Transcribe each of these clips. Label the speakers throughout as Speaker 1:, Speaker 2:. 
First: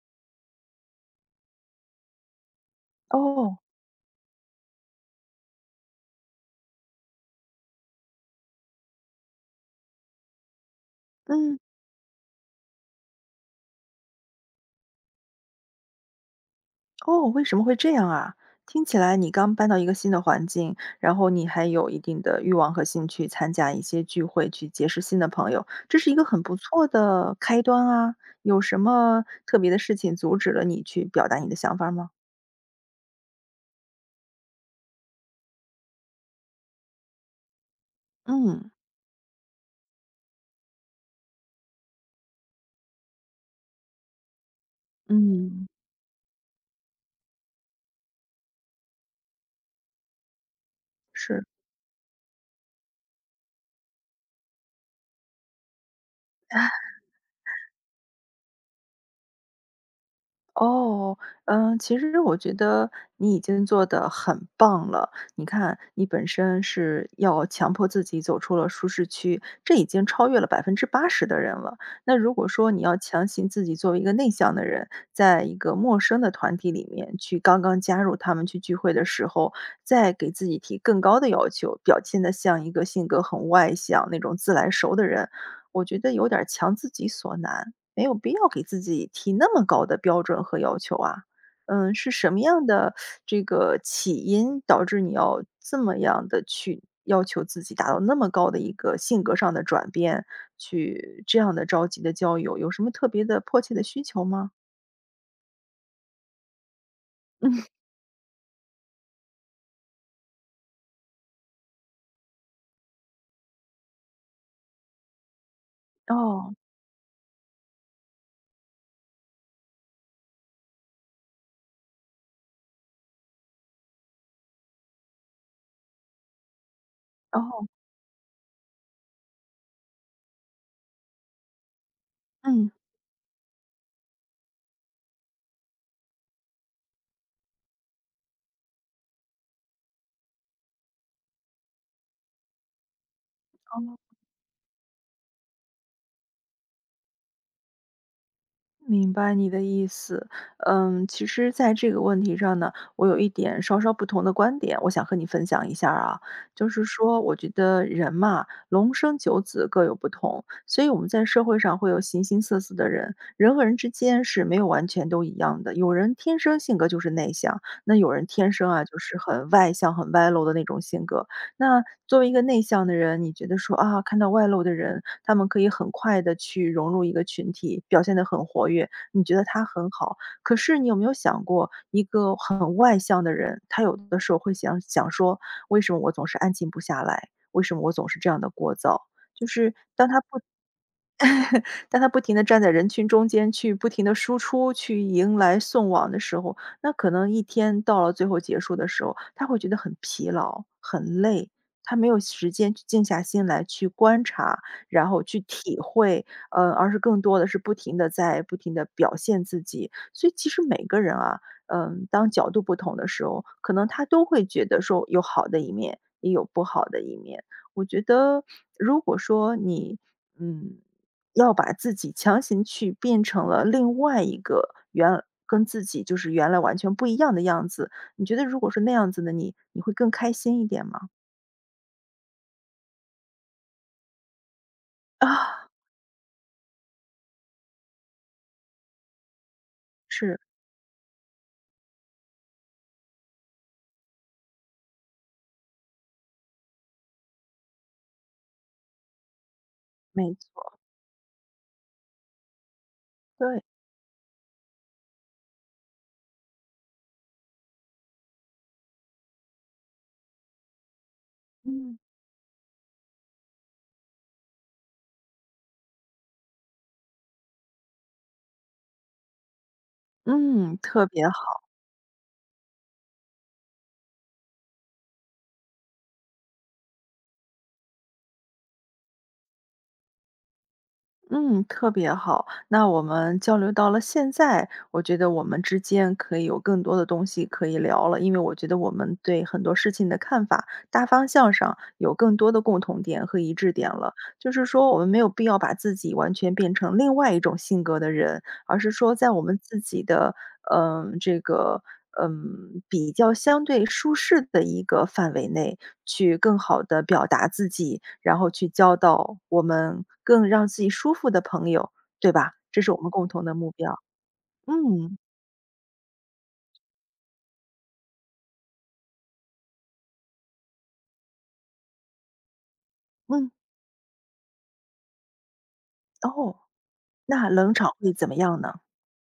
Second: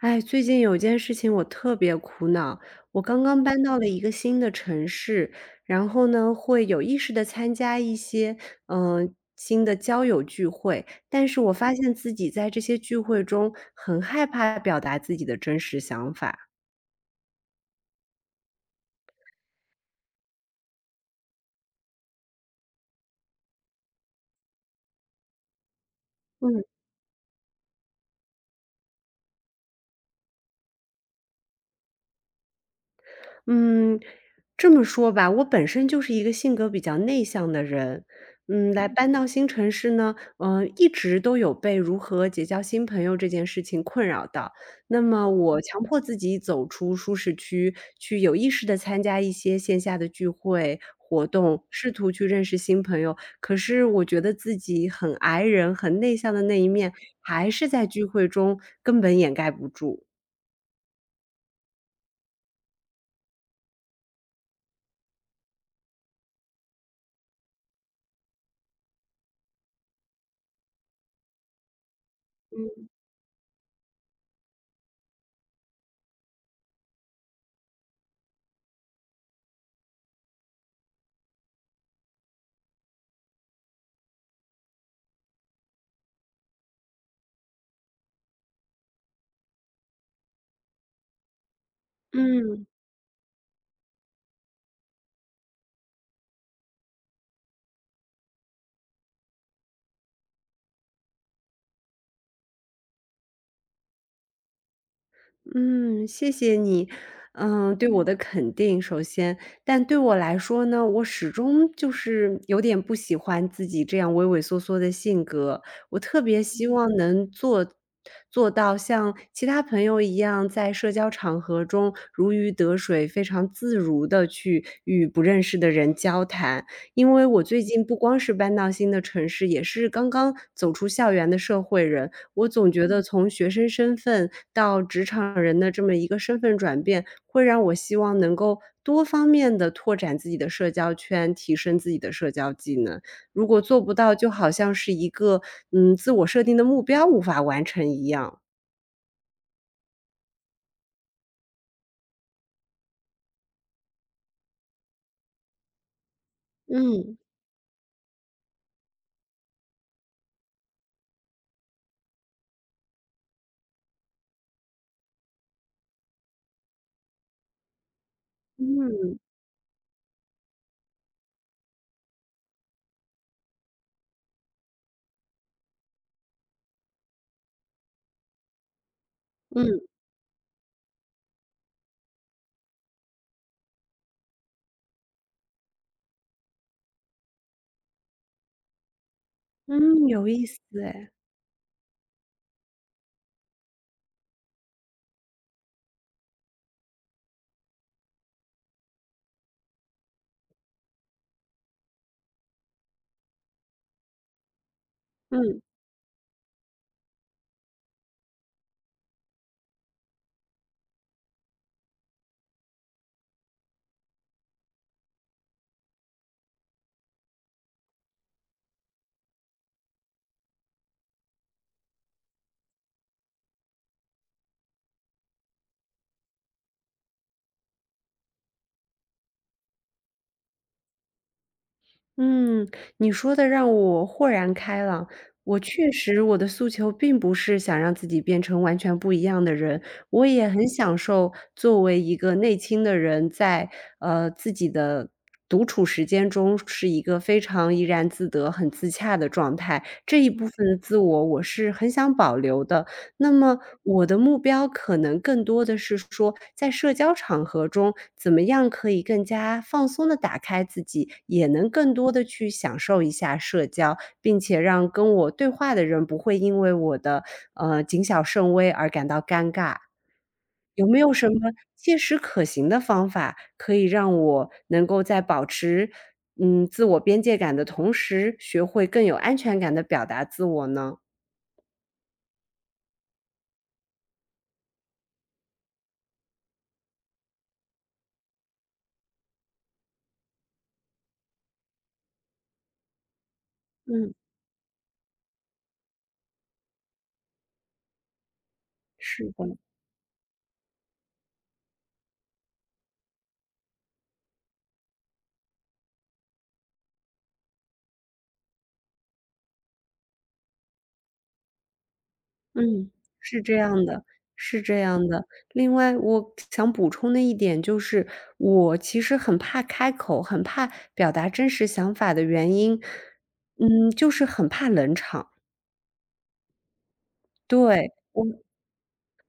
Speaker 1: 哎，最近有件事情我特别苦恼，我刚刚
Speaker 2: 哦，
Speaker 1: 搬到了一个新的城市，然后呢，会有意识的参加一些嗯、呃新的交友聚会，但是我
Speaker 2: 嗯，
Speaker 1: 发现自己在这些聚会中很害怕表达自己的真实想法。
Speaker 2: 哦，为什么会这样啊？听起来你刚搬到一个新的环境，然后你还有一定的欲望和兴趣参加一些聚会，去结识新的朋友，这是一个很不
Speaker 1: 嗯。
Speaker 2: 错的开端啊。有什么特别的事情阻止了你去表达你的想法吗？
Speaker 1: 嗯，这么说吧，我本身就是一个性格比较内向的人，
Speaker 2: 嗯，
Speaker 1: 搬到新城市呢，嗯，一直都有被如何结交新朋友这件事情困扰到。那么我
Speaker 2: 嗯。
Speaker 1: 强迫自己走出舒适区，去有意识地参加一些线下的聚会活
Speaker 2: 是。
Speaker 1: 动，试图去认识新朋友。可是我觉得自己很 i 人、很内向的那一面，还是在聚会中根本掩盖不住。
Speaker 2: 哦，嗯，其实我觉得你已经做得很棒了。你看，你本身是要强迫自己走出了舒适区，这已经超越了80%的人了。那如果说你要强行自己作为一个内向的人，在一个陌生的团体里面去刚刚加入他们去聚会的时候，再给自己提更高的要求，表现得像一个性格很外向、那种自来熟的人，我觉得有点儿强自己所难。没有必要给自己提那么高的标准和要求啊。嗯，是什么
Speaker 1: 嗯。
Speaker 2: 样的这个起因导致你要这么样的去要求自己达到那么高的一个性格上的转变，去这样的着急的交友，有什么特别的迫切的需求吗？
Speaker 1: 嗯，谢谢你，嗯，对我的肯定，首先。但对我来说呢，我始终就是有点不喜欢自己这样畏畏缩缩的性格，我特别
Speaker 2: 哦，
Speaker 1: 希嗯望能做到像其他朋友一样，在社交场合中如鱼得水，非常自如的去与不认识的人交谈。因为我最
Speaker 2: 哦，
Speaker 1: 近不光是搬到新的城市，也是刚刚走出校园的社会人，我总
Speaker 2: 嗯，
Speaker 1: 觉得从学生身份到职场人的这么一个身份转变，会让我希望能够多方面的拓展自己的社交圈，提升自己的社交技能。如果做不到，
Speaker 2: 哦。
Speaker 1: 就好像是一个，嗯，自我设定的目标无法完成一样。
Speaker 2: 明白你的意思，其实在这个问题上呢，我有一点稍稍不同的观点，我想和你分享一下儿啊。就是
Speaker 1: 嗯，
Speaker 2: 说，我觉得人嘛，龙生九子各有不同，所以我们在社会上会有形形色色的人，人和人之间是没有完全都一样的。有人天生性格就是内向，那有人天生啊就是
Speaker 1: 嗯，
Speaker 2: 很外向、很外露的那种性格，那作为一个内向的人，你觉得说啊，看到外露的人，他们可以很快的去融入一个群体，表现得很活跃，你觉得他
Speaker 1: 嗯，
Speaker 2: 很好。可是你有没有想过，一个很外向的人，他有的时候会想想说："为什么我总是安静不下来？为什么我总是这样的聒噪？"就是
Speaker 1: 嗯，
Speaker 2: 当他
Speaker 1: 有
Speaker 2: 不
Speaker 1: 意思哎，
Speaker 2: 当他不停地站在人群中间去不停地输出，去迎来送往的时候，那可能一天到了最后结束的时候，他会觉得很疲劳、很累，他没有时间去静下心来去观察，然后去
Speaker 1: 嗯。
Speaker 2: 体会，而是更多的是不停地表现自己。所以其实每个人啊，当角度不同的时候，可能他都会觉得说有好的一面，也有不好的一面。我觉得如果说你，嗯，要把自己强行去变成了另外一个跟自己原来完全不一样的样子。你觉得如果是那样子的你，你会更开心一点吗？
Speaker 1: 嗯，你说的让我豁然开朗。我
Speaker 2: 啊，
Speaker 1: 确实，我的诉求并不是想让自己变成完全不一样的人，我
Speaker 2: 是，
Speaker 1: 也很享受作为一个内倾的人在，自己的独处时间中是一个非常怡然自得、很自洽的状态。这一
Speaker 2: 没
Speaker 1: 部分的
Speaker 2: 错，
Speaker 1: 自我，我是很想保留的。那么
Speaker 2: 对，
Speaker 1: 我的目标可能更多的是说，在社交场合中，怎么样可以更加放松的打开自己，也能更
Speaker 2: 嗯，
Speaker 1: 多的去享受一下社交，并且让跟我对话的人不会因为我的，谨小慎微而感到尴尬。
Speaker 2: 嗯，
Speaker 1: 有没
Speaker 2: 特
Speaker 1: 有
Speaker 2: 别
Speaker 1: 什么
Speaker 2: 好。
Speaker 1: 切实可行的方法，可以让我能够在保持，嗯，自我边界感的同时，学会更有安全感的表达自我呢？
Speaker 2: 嗯，特别好。那我们交流到了现在，我觉得我们之间可以有更多的东西可以聊了，因为我觉得我们对很多事情的看法，大方向上有更多的共同点和一致点
Speaker 1: 嗯，
Speaker 2: 了。就是说，我们没有必要把自己完全变成另外一种性格的人，而是说，
Speaker 1: 是
Speaker 2: 在我
Speaker 1: 的。
Speaker 2: 们自己的，嗯、这个。嗯，比较相对舒适的一个范围内，去更好的表达自己，然后去交到我们更让自己舒服的朋友，对吧？这
Speaker 1: 嗯，
Speaker 2: 是我们共
Speaker 1: 是
Speaker 2: 同的
Speaker 1: 这
Speaker 2: 目
Speaker 1: 样
Speaker 2: 标。
Speaker 1: 的，是这样
Speaker 2: 嗯，
Speaker 1: 的。另外我想补充的一点就是，我其实很怕开口，很怕表达真实想法的原因，
Speaker 2: 嗯，
Speaker 1: 嗯，就是很怕冷场。
Speaker 2: 哦，那冷
Speaker 1: 对，
Speaker 2: 场会
Speaker 1: 我
Speaker 2: 怎么样呢？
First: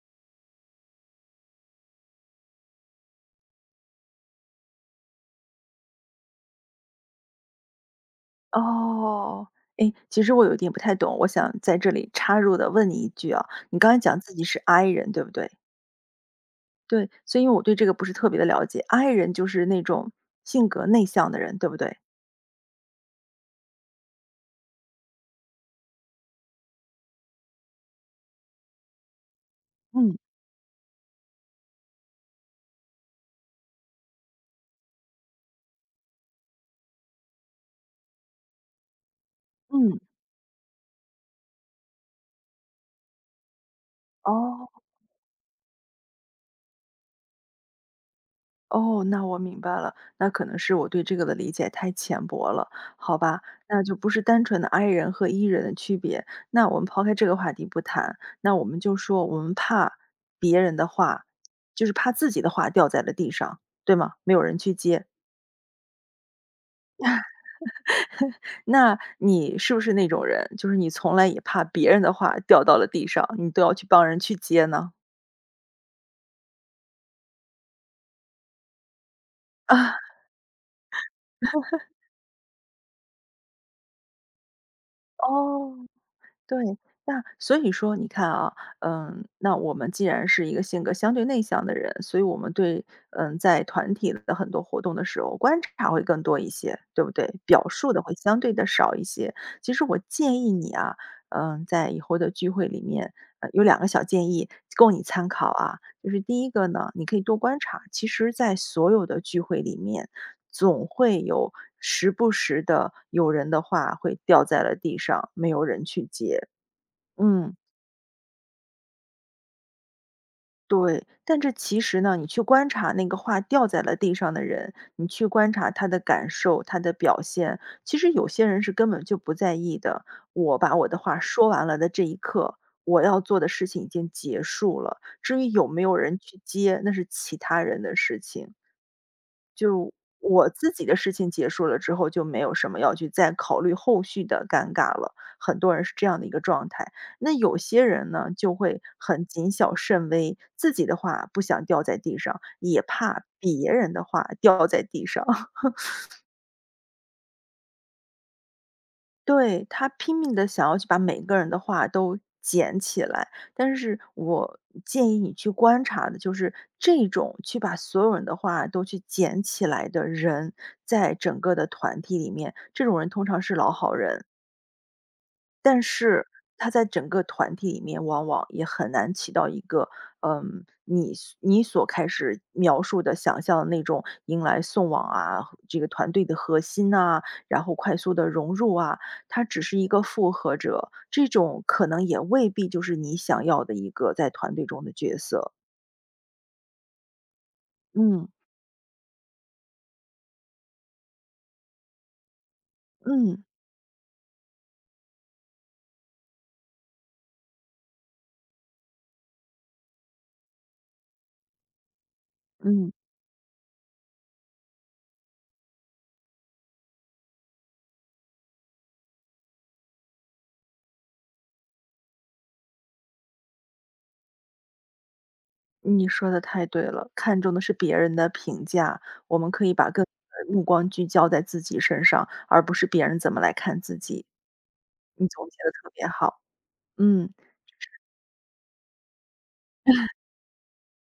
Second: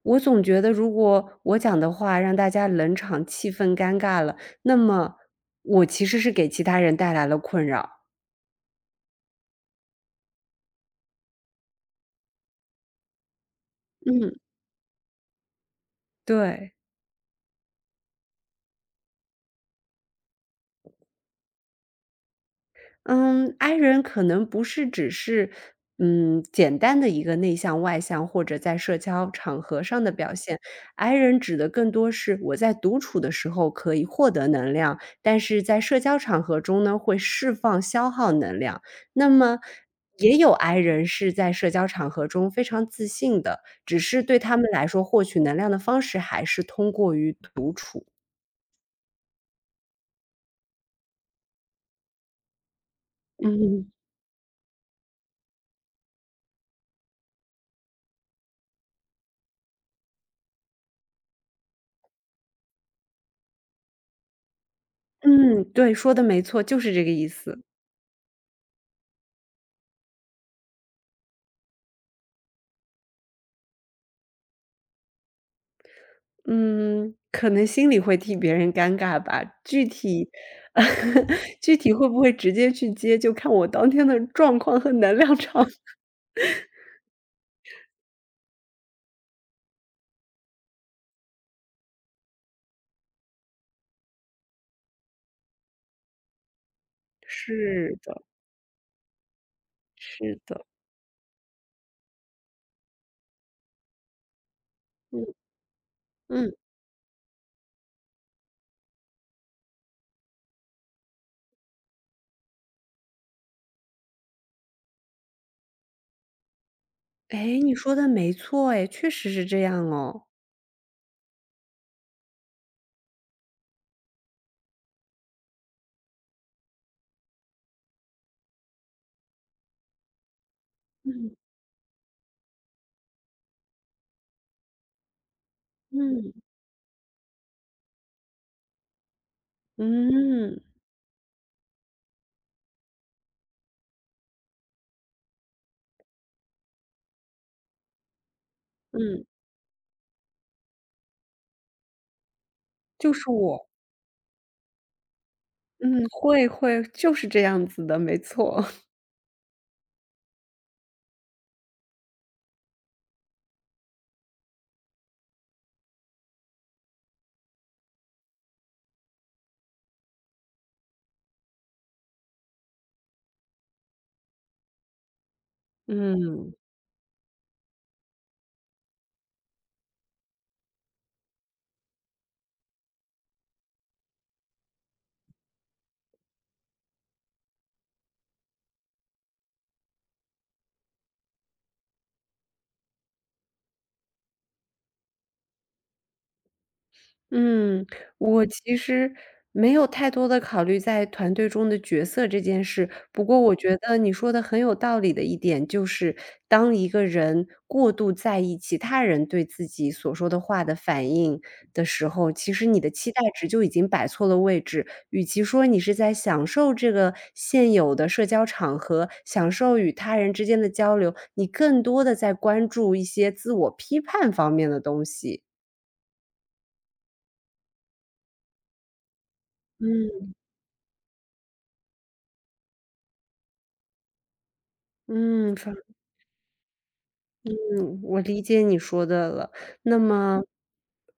Speaker 1: 我总觉得如果我讲的话让大家冷场，气氛尴尬了，那么我其实是给其他人带来了困扰。
Speaker 2: 哦，诶，其实我有一点不太懂，我想在这里插入的问你一句啊，你刚才讲
Speaker 1: 嗯，
Speaker 2: 自己是 I 人，对不对？
Speaker 1: 对。
Speaker 2: 对，所以因为我对这个不是特别的了解，I 人就是那种性格内向的人，对不对？
Speaker 1: 嗯，I 人可能不是只是，嗯，简单的一个内向外向，或者在社交场合上的
Speaker 2: 嗯，
Speaker 1: 表现。I 人指的更多是我在独处的时候可以获得能量，但是在社交场合中呢，会释放消耗能量。那么
Speaker 2: 嗯，
Speaker 1: 也有 I 人是在社交场合中非常自信的，只是对他们来
Speaker 2: 哦。
Speaker 1: 说，获取能量的方式还是通过于独处。
Speaker 2: 哦，那我明白了，那可能是我对这个的理解太浅薄了，好吧，那
Speaker 1: 嗯。
Speaker 2: 就不是单纯的 i 人和 e 人的区别。那我们抛开这个话题不谈，那我们就说我们怕别人的话，就是怕自己的话掉在了地上，对吗？没有人去接。
Speaker 1: 嗯，对，说的没错，就是这个意思。
Speaker 2: 那你是不是那种人，就是你从来也怕别人的话掉到了地上，你都要去帮人去接呢？
Speaker 1: 嗯，可能心里会替别人尴尬吧，具
Speaker 2: 啊，
Speaker 1: 体 具体会不会直接去接，就看我当天的状况和能量场。
Speaker 2: 哦。对，那所以说你看啊，嗯，那我们既然是一个性格相对内向的人，所以我们对，嗯，在团体的很多活动的时候，观察会更多一些，对不对？表述
Speaker 1: 是
Speaker 2: 的会
Speaker 1: 的，
Speaker 2: 相对的少一些。其实我
Speaker 1: 是
Speaker 2: 建议
Speaker 1: 的，
Speaker 2: 你啊，在以后的聚会里面，有两个小建议供你
Speaker 1: 嗯
Speaker 2: 参考啊。就是第一
Speaker 1: 嗯，
Speaker 2: 个呢，你可以多观察，其实，在所有的聚会里面，总会有时不时的有人的话会掉在了地上，没有人去接。嗯，
Speaker 1: 哎，你说的没错，哎，确实是这样哦。
Speaker 2: 对。但这其实呢，你去观察那个话掉在了地上的人，你去观察他的感受、他的表现，其实有些人是根本就不在意的。我把我的话
Speaker 1: 嗯
Speaker 2: 说完了的这一刻，我要做的事情已经结束了。至于有没有人
Speaker 1: 嗯
Speaker 2: 去接，那是其他人的事情。就我
Speaker 1: 嗯
Speaker 2: 自己的事情结束了之后，就没有什么要去再考虑后续的尴尬了。很多人是这样的一个状态，那有些人呢，就会
Speaker 1: 嗯，
Speaker 2: 很谨小慎微，自己的话不想掉在地上，也
Speaker 1: 就
Speaker 2: 怕
Speaker 1: 是我，
Speaker 2: 别人的话掉在地上。
Speaker 1: 嗯，会，就是这样子的，没错，
Speaker 2: 对，他拼命的想要去把每个人的话都捡起来，但是我建议你去观察的就是这种去把所有人的话都去捡起来的人，在整个的团体里面，这种人通常是老好人。但是
Speaker 1: 嗯。
Speaker 2: 他在整个团体里面往往也很难起到一个，你所开始描述的、想象的那种迎来送往啊，这个团队的核心呐，然后快速的融入啊，他只是一个附和者，这种可能也未必就是你想要的一个在团队中的角色。
Speaker 1: 嗯，
Speaker 2: 嗯，
Speaker 1: 我其实没有太多的考虑在团队中的角色这件事，不过
Speaker 2: 嗯，
Speaker 1: 我觉得你说的很有道理的一点就是，当一个人过度在意其他人对自己所说的话的反应的时候，其实你的
Speaker 2: 嗯。
Speaker 1: 期待值就已经摆错了位置。与其说你是在享受这个现有的社交场合，享受与他人之间的交流，你更多的在关注一些自我批判方面的东西。
Speaker 2: 你说的太对了，看重的是别人的评价，我们可以把
Speaker 1: 嗯。
Speaker 2: 目光聚焦在自己身上，而不是别人怎么来看自己。你总
Speaker 1: 嗯，
Speaker 2: 结的特别好，嗯，
Speaker 1: 嗯，我理解你说的了。那么，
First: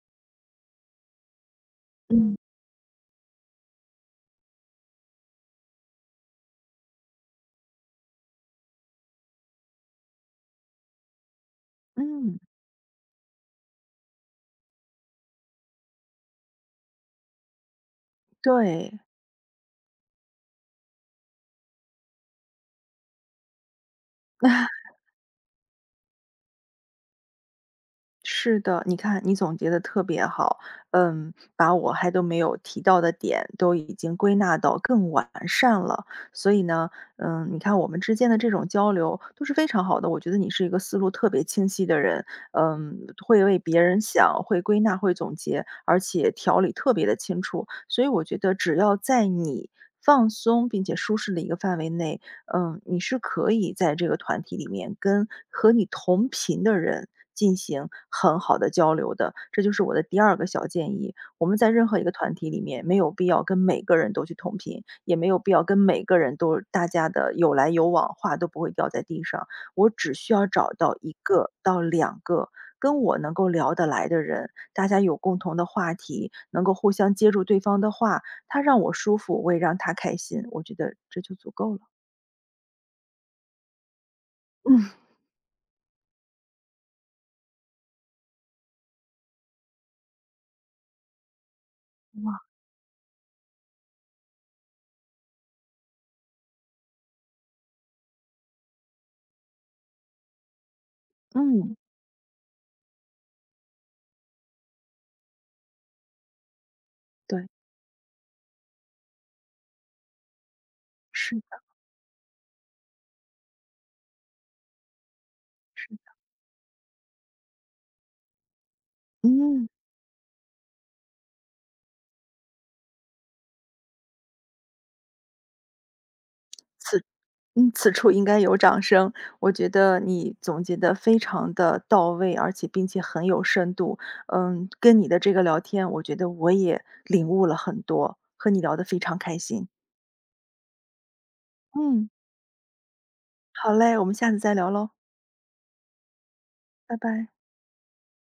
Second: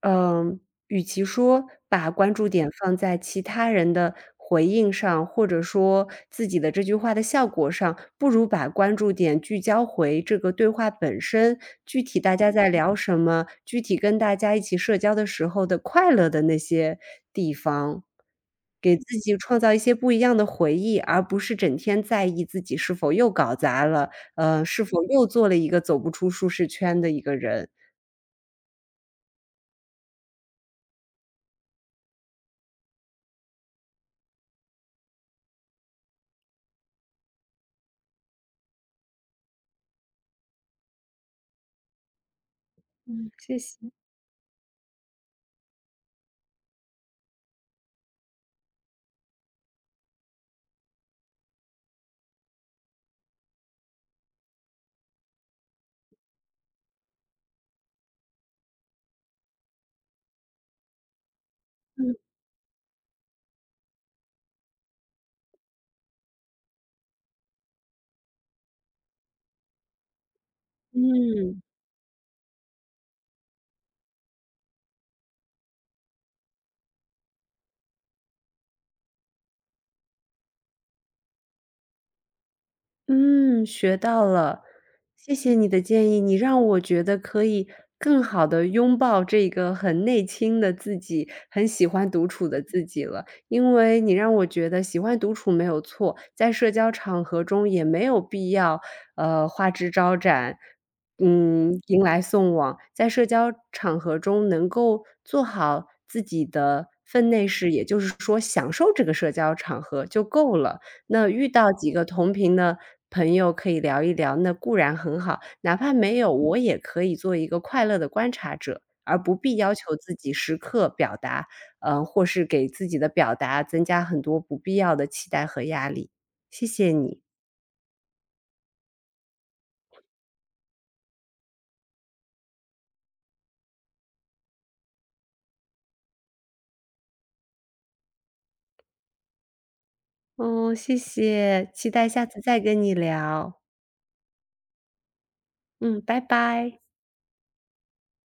Speaker 1: 嗯，与其说把关
Speaker 2: 嗯，
Speaker 1: 注点放在其他人的回应上，或者说自己的这句话的效果上，不如把关注点聚焦回这个对话本身，具体大
Speaker 2: 嗯，
Speaker 1: 家在聊什么，具体跟大家一起社交的时候的快乐的那些地方。给
Speaker 2: 对。
Speaker 1: 自己创造一些不一样的回忆，而不是整天在意自己是否又搞砸了，是否又做了一个走不出舒适圈的一个人。
Speaker 2: 是的，你看你总结的特别好，嗯，把我还都没有提到的点都已经归纳到更完善了。所以呢，你看我们之间的这种交流都是非常好的，我觉得你是一个思路特别清晰的人，嗯，会为别人想，会归纳，会总结，而且条理特别的清楚。所以我觉得只要在你放松并且舒适的一个范围内，你是可以在这个团体里面跟和你同频的人进行很好的交流的。这就是我的第二个小建议，我们在任何一个
Speaker 1: 嗯。
Speaker 2: 团体里面，没有必要跟每个人都去同频，也没有必要跟每个人都大家的有来有往，话都不会掉在地上。我只需要找到一个
Speaker 1: 嗯。
Speaker 2: 到两个。跟我能够聊得来的人，大家有共同的话题，能够互相接住对方的话，他让我舒服，我也让他开心，我觉得这就足够了。
Speaker 1: 嗯，学到了，谢谢你的建议，你让我觉得可以更好的拥抱这个很内倾的自己，很喜欢独
Speaker 2: 哇，
Speaker 1: 处的自己了。因为你让我觉得喜欢独处没有错，在社交场合中也没有必要，花枝招展，
Speaker 2: 嗯，
Speaker 1: 嗯，迎来送往。在社交场合中能够做好自己的分内
Speaker 2: 对，
Speaker 1: 事，也就是说享受这个社交场合就够了。那
Speaker 2: 是
Speaker 1: 遇
Speaker 2: 的，
Speaker 1: 到几个同频的朋友可以聊一聊，那固然很好，哪怕
Speaker 2: 是的，
Speaker 1: 没有，我也可以做一个快乐的观察者，而不必
Speaker 2: 嗯，
Speaker 1: 要求自己时刻表达，嗯，或是给自己的表达增加很多不必要的期待和压力。谢谢
Speaker 2: 此
Speaker 1: 你，
Speaker 2: 嗯,此处应该有掌声。我觉得你总结的非常的到位，而且并且很有深度。嗯，跟你的这个聊天，我觉得我也领悟了很多，和你聊得非常开心。
Speaker 1: 哦，谢谢，期待
Speaker 2: 嗯，
Speaker 1: 下次再跟你聊，
Speaker 2: 好嘞，我们下次再聊喽，
Speaker 1: 嗯，拜拜。
Speaker 2: 拜拜。